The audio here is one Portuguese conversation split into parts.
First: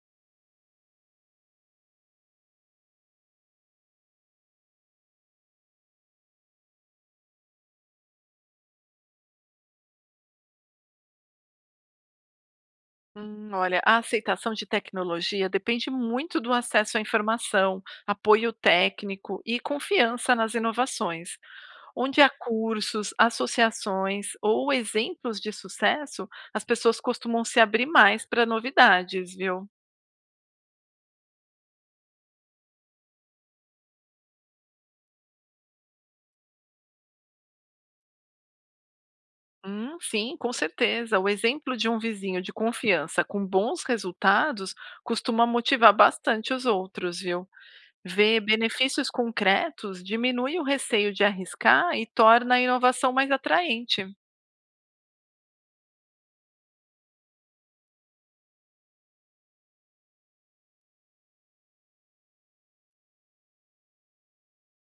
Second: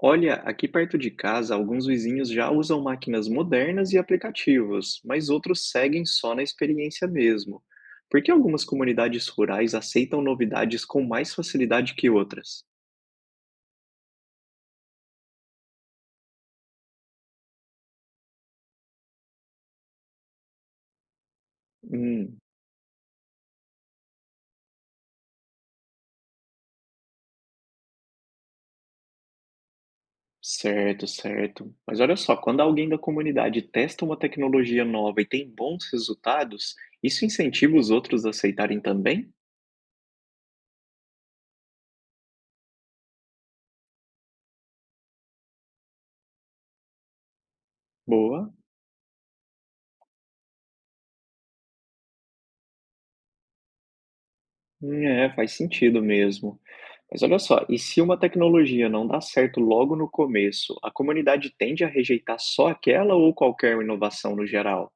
Olha, aqui perto de casa, alguns vizinhos já usam máquinas modernas e aplicativos, mas outros seguem só na experiência mesmo. Por que algumas comunidades rurais aceitam novidades com mais facilidade que outras? Olha, a aceitação de tecnologia depende muito do acesso à informação, apoio técnico e confiança nas inovações. Onde há Hum, cursos, associações ou exemplos de sucesso, as pessoas costumam se abrir mais para novidades, viu? certo, certo. Mas olha só, quando alguém da comunidade testa uma tecnologia nova e tem bons resultados, isso incentiva os outros a aceitarem também? Sim, com certeza. O exemplo de um vizinho de confiança com bons resultados costuma motivar bastante os outros, viu? Ver Boa. benefícios concretos diminui o receio de arriscar e torna a inovação mais atraente. É, faz sentido mesmo. Mas olha só, e se uma tecnologia não dá certo logo no começo, a comunidade tende a rejeitar só aquela ou qualquer inovação no geral?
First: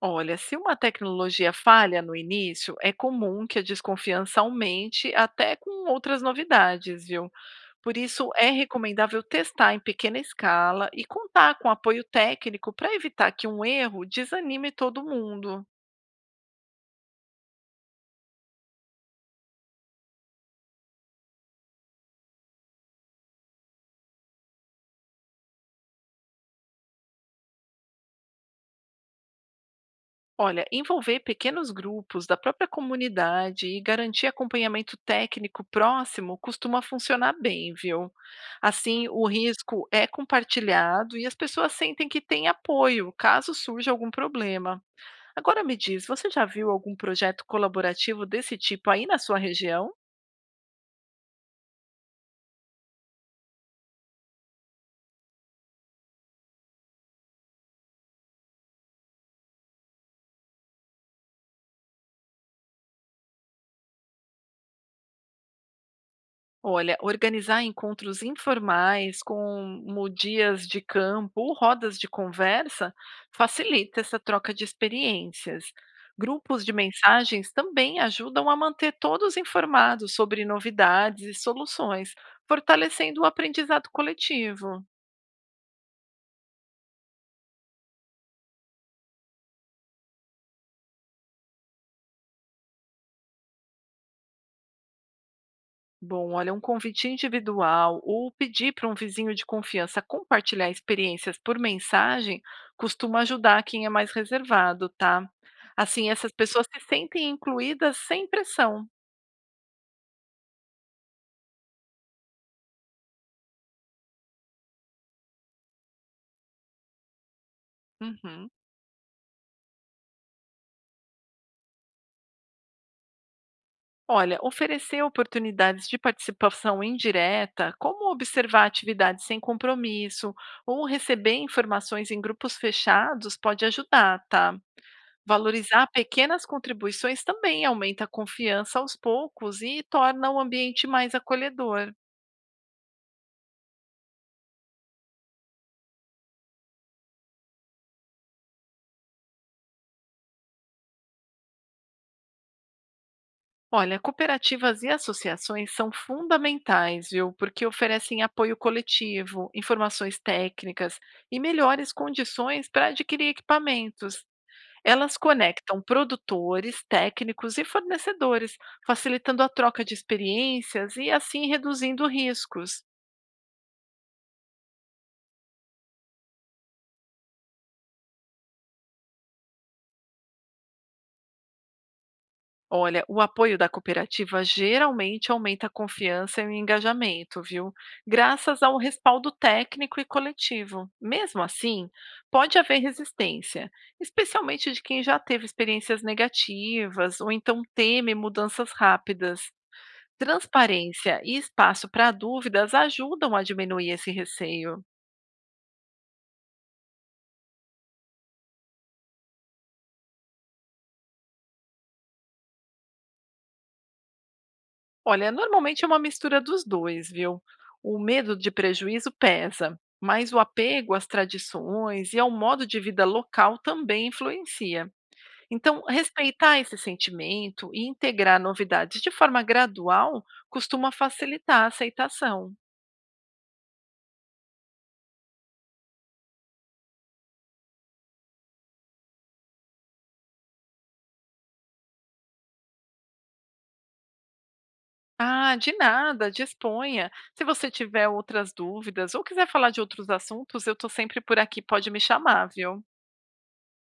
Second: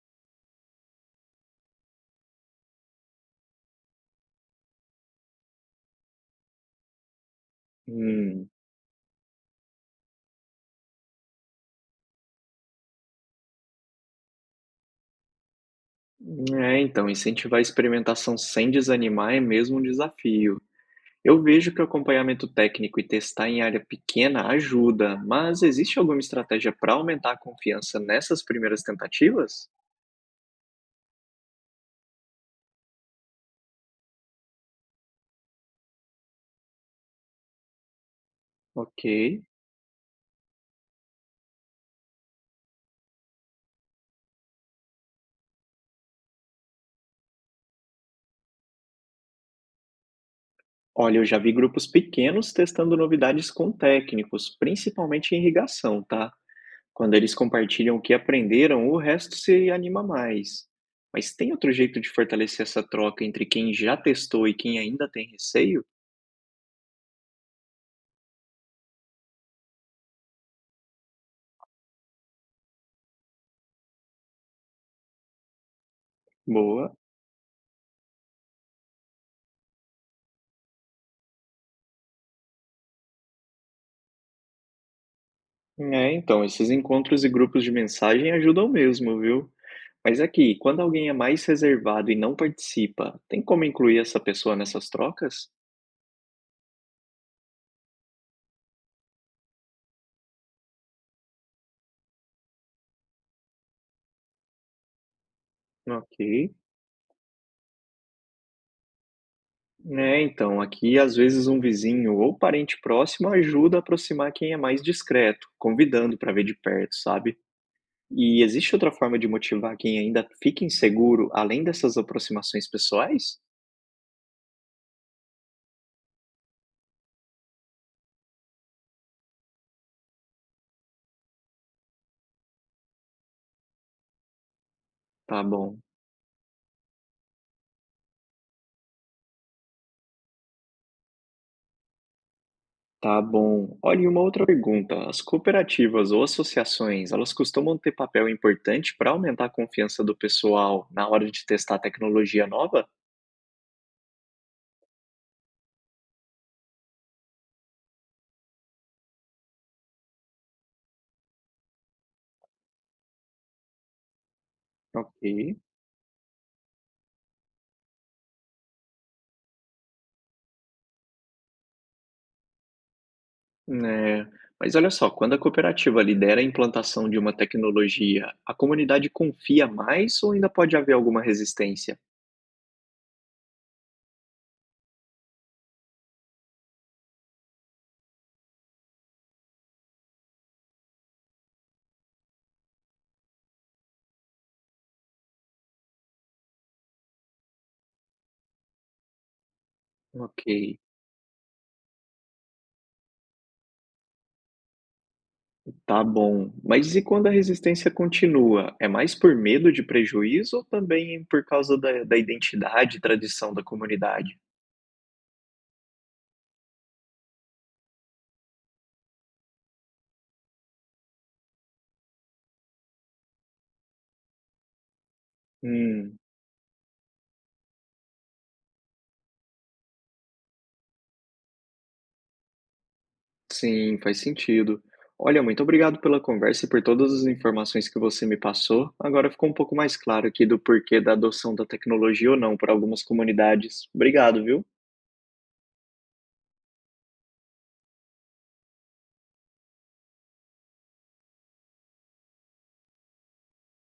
Olha, se uma tecnologia falha no início, é comum que a desconfiança aumente até com outras novidades, viu? Por isso, Hum, é recomendável testar em pequena escala e contar com apoio técnico para evitar que um erro desanime todo mundo. é, então, incentivar a experimentação sem desanimar é mesmo um desafio. Eu vejo que o acompanhamento técnico e testar em área pequena ajuda, mas existe alguma estratégia para aumentar a confiança nessas primeiras tentativas? Olha, envolver pequenos grupos da própria comunidade e garantir acompanhamento técnico próximo costuma funcionar bem, viu? Ok. Assim, o risco é compartilhado e as pessoas sentem que têm apoio caso surja algum problema. Agora me diz, você já viu algum projeto colaborativo desse tipo aí na sua região? Olha, eu já vi grupos pequenos testando novidades com técnicos, principalmente em irrigação, tá? Quando eles compartilham o que aprenderam, o resto se anima mais. Mas tem outro jeito de fortalecer essa troca entre quem já testou e quem ainda tem receio? Olha, organizar encontros informais, como dias de campo ou rodas de conversa, facilita essa troca de experiências. Grupos de Boa. mensagens também ajudam a manter todos informados sobre novidades e soluções, fortalecendo o aprendizado coletivo. É, então, esses encontros e grupos de mensagem ajudam mesmo, viu? Mas aqui, quando alguém é mais reservado e não participa, tem como incluir essa pessoa nessas trocas? Bom, olha, um convite individual ou pedir para um vizinho de confiança compartilhar experiências por mensagem costuma ajudar quem é mais reservado, tá? Assim, essas Ok. pessoas se sentem incluídas sem pressão. É, então, aqui às vezes um vizinho ou parente próximo ajuda a aproximar quem é mais discreto, convidando para ver de perto, sabe? E Uhum. existe outra forma de motivar quem ainda fica inseguro, além dessas aproximações pessoais? Olha, oferecer oportunidades de participação indireta, como observar atividades sem compromisso ou receber informações em grupos fechados, pode ajudar, tá? Tá bom, Valorizar pequenas contribuições também aumenta a confiança aos poucos e torna o ambiente mais acolhedor. tá bom. Olha, e uma outra pergunta. As cooperativas ou associações, elas costumam ter papel importante para aumentar a confiança do pessoal na hora de testar tecnologia nova? Olha, cooperativas e associações são fundamentais, viu? Porque oferecem apoio coletivo, informações técnicas e melhores condições para adquirir equipamentos. Elas Ok, conectam produtores, técnicos e fornecedores, facilitando a troca de experiências e assim reduzindo riscos. né? Mas olha só, quando a cooperativa lidera a implantação de uma tecnologia, a comunidade confia mais ou ainda pode haver alguma resistência? Olha, o apoio da cooperativa geralmente aumenta a confiança e o engajamento, viu? Graças ao respaldo técnico e coletivo. Mesmo assim, pode haver resistência, especialmente de quem já teve experiências negativas ou então teme mudanças rápidas. Ok. Transparência e espaço para dúvidas ajudam a diminuir esse receio. Tá bom. Mas e quando a resistência continua? É mais por medo de prejuízo ou também por causa da, da identidade e tradição da comunidade? Olha, normalmente é uma mistura dos dois, viu? O medo de prejuízo pesa, mas o apego às tradições e ao modo de vida local também influencia. Então, Hum, respeitar esse sentimento e integrar novidades de forma gradual costuma facilitar a aceitação. sim, faz sentido. Olha, muito obrigado pela conversa e por todas as informações que você me passou. Agora ficou um pouco mais claro aqui do porquê da adoção da tecnologia ou não por algumas comunidades. Obrigado, viu? Ah, de nada, disponha. Se você tiver outras dúvidas ou quiser falar de outros assuntos, eu estou sempre por aqui, pode me chamar, viu?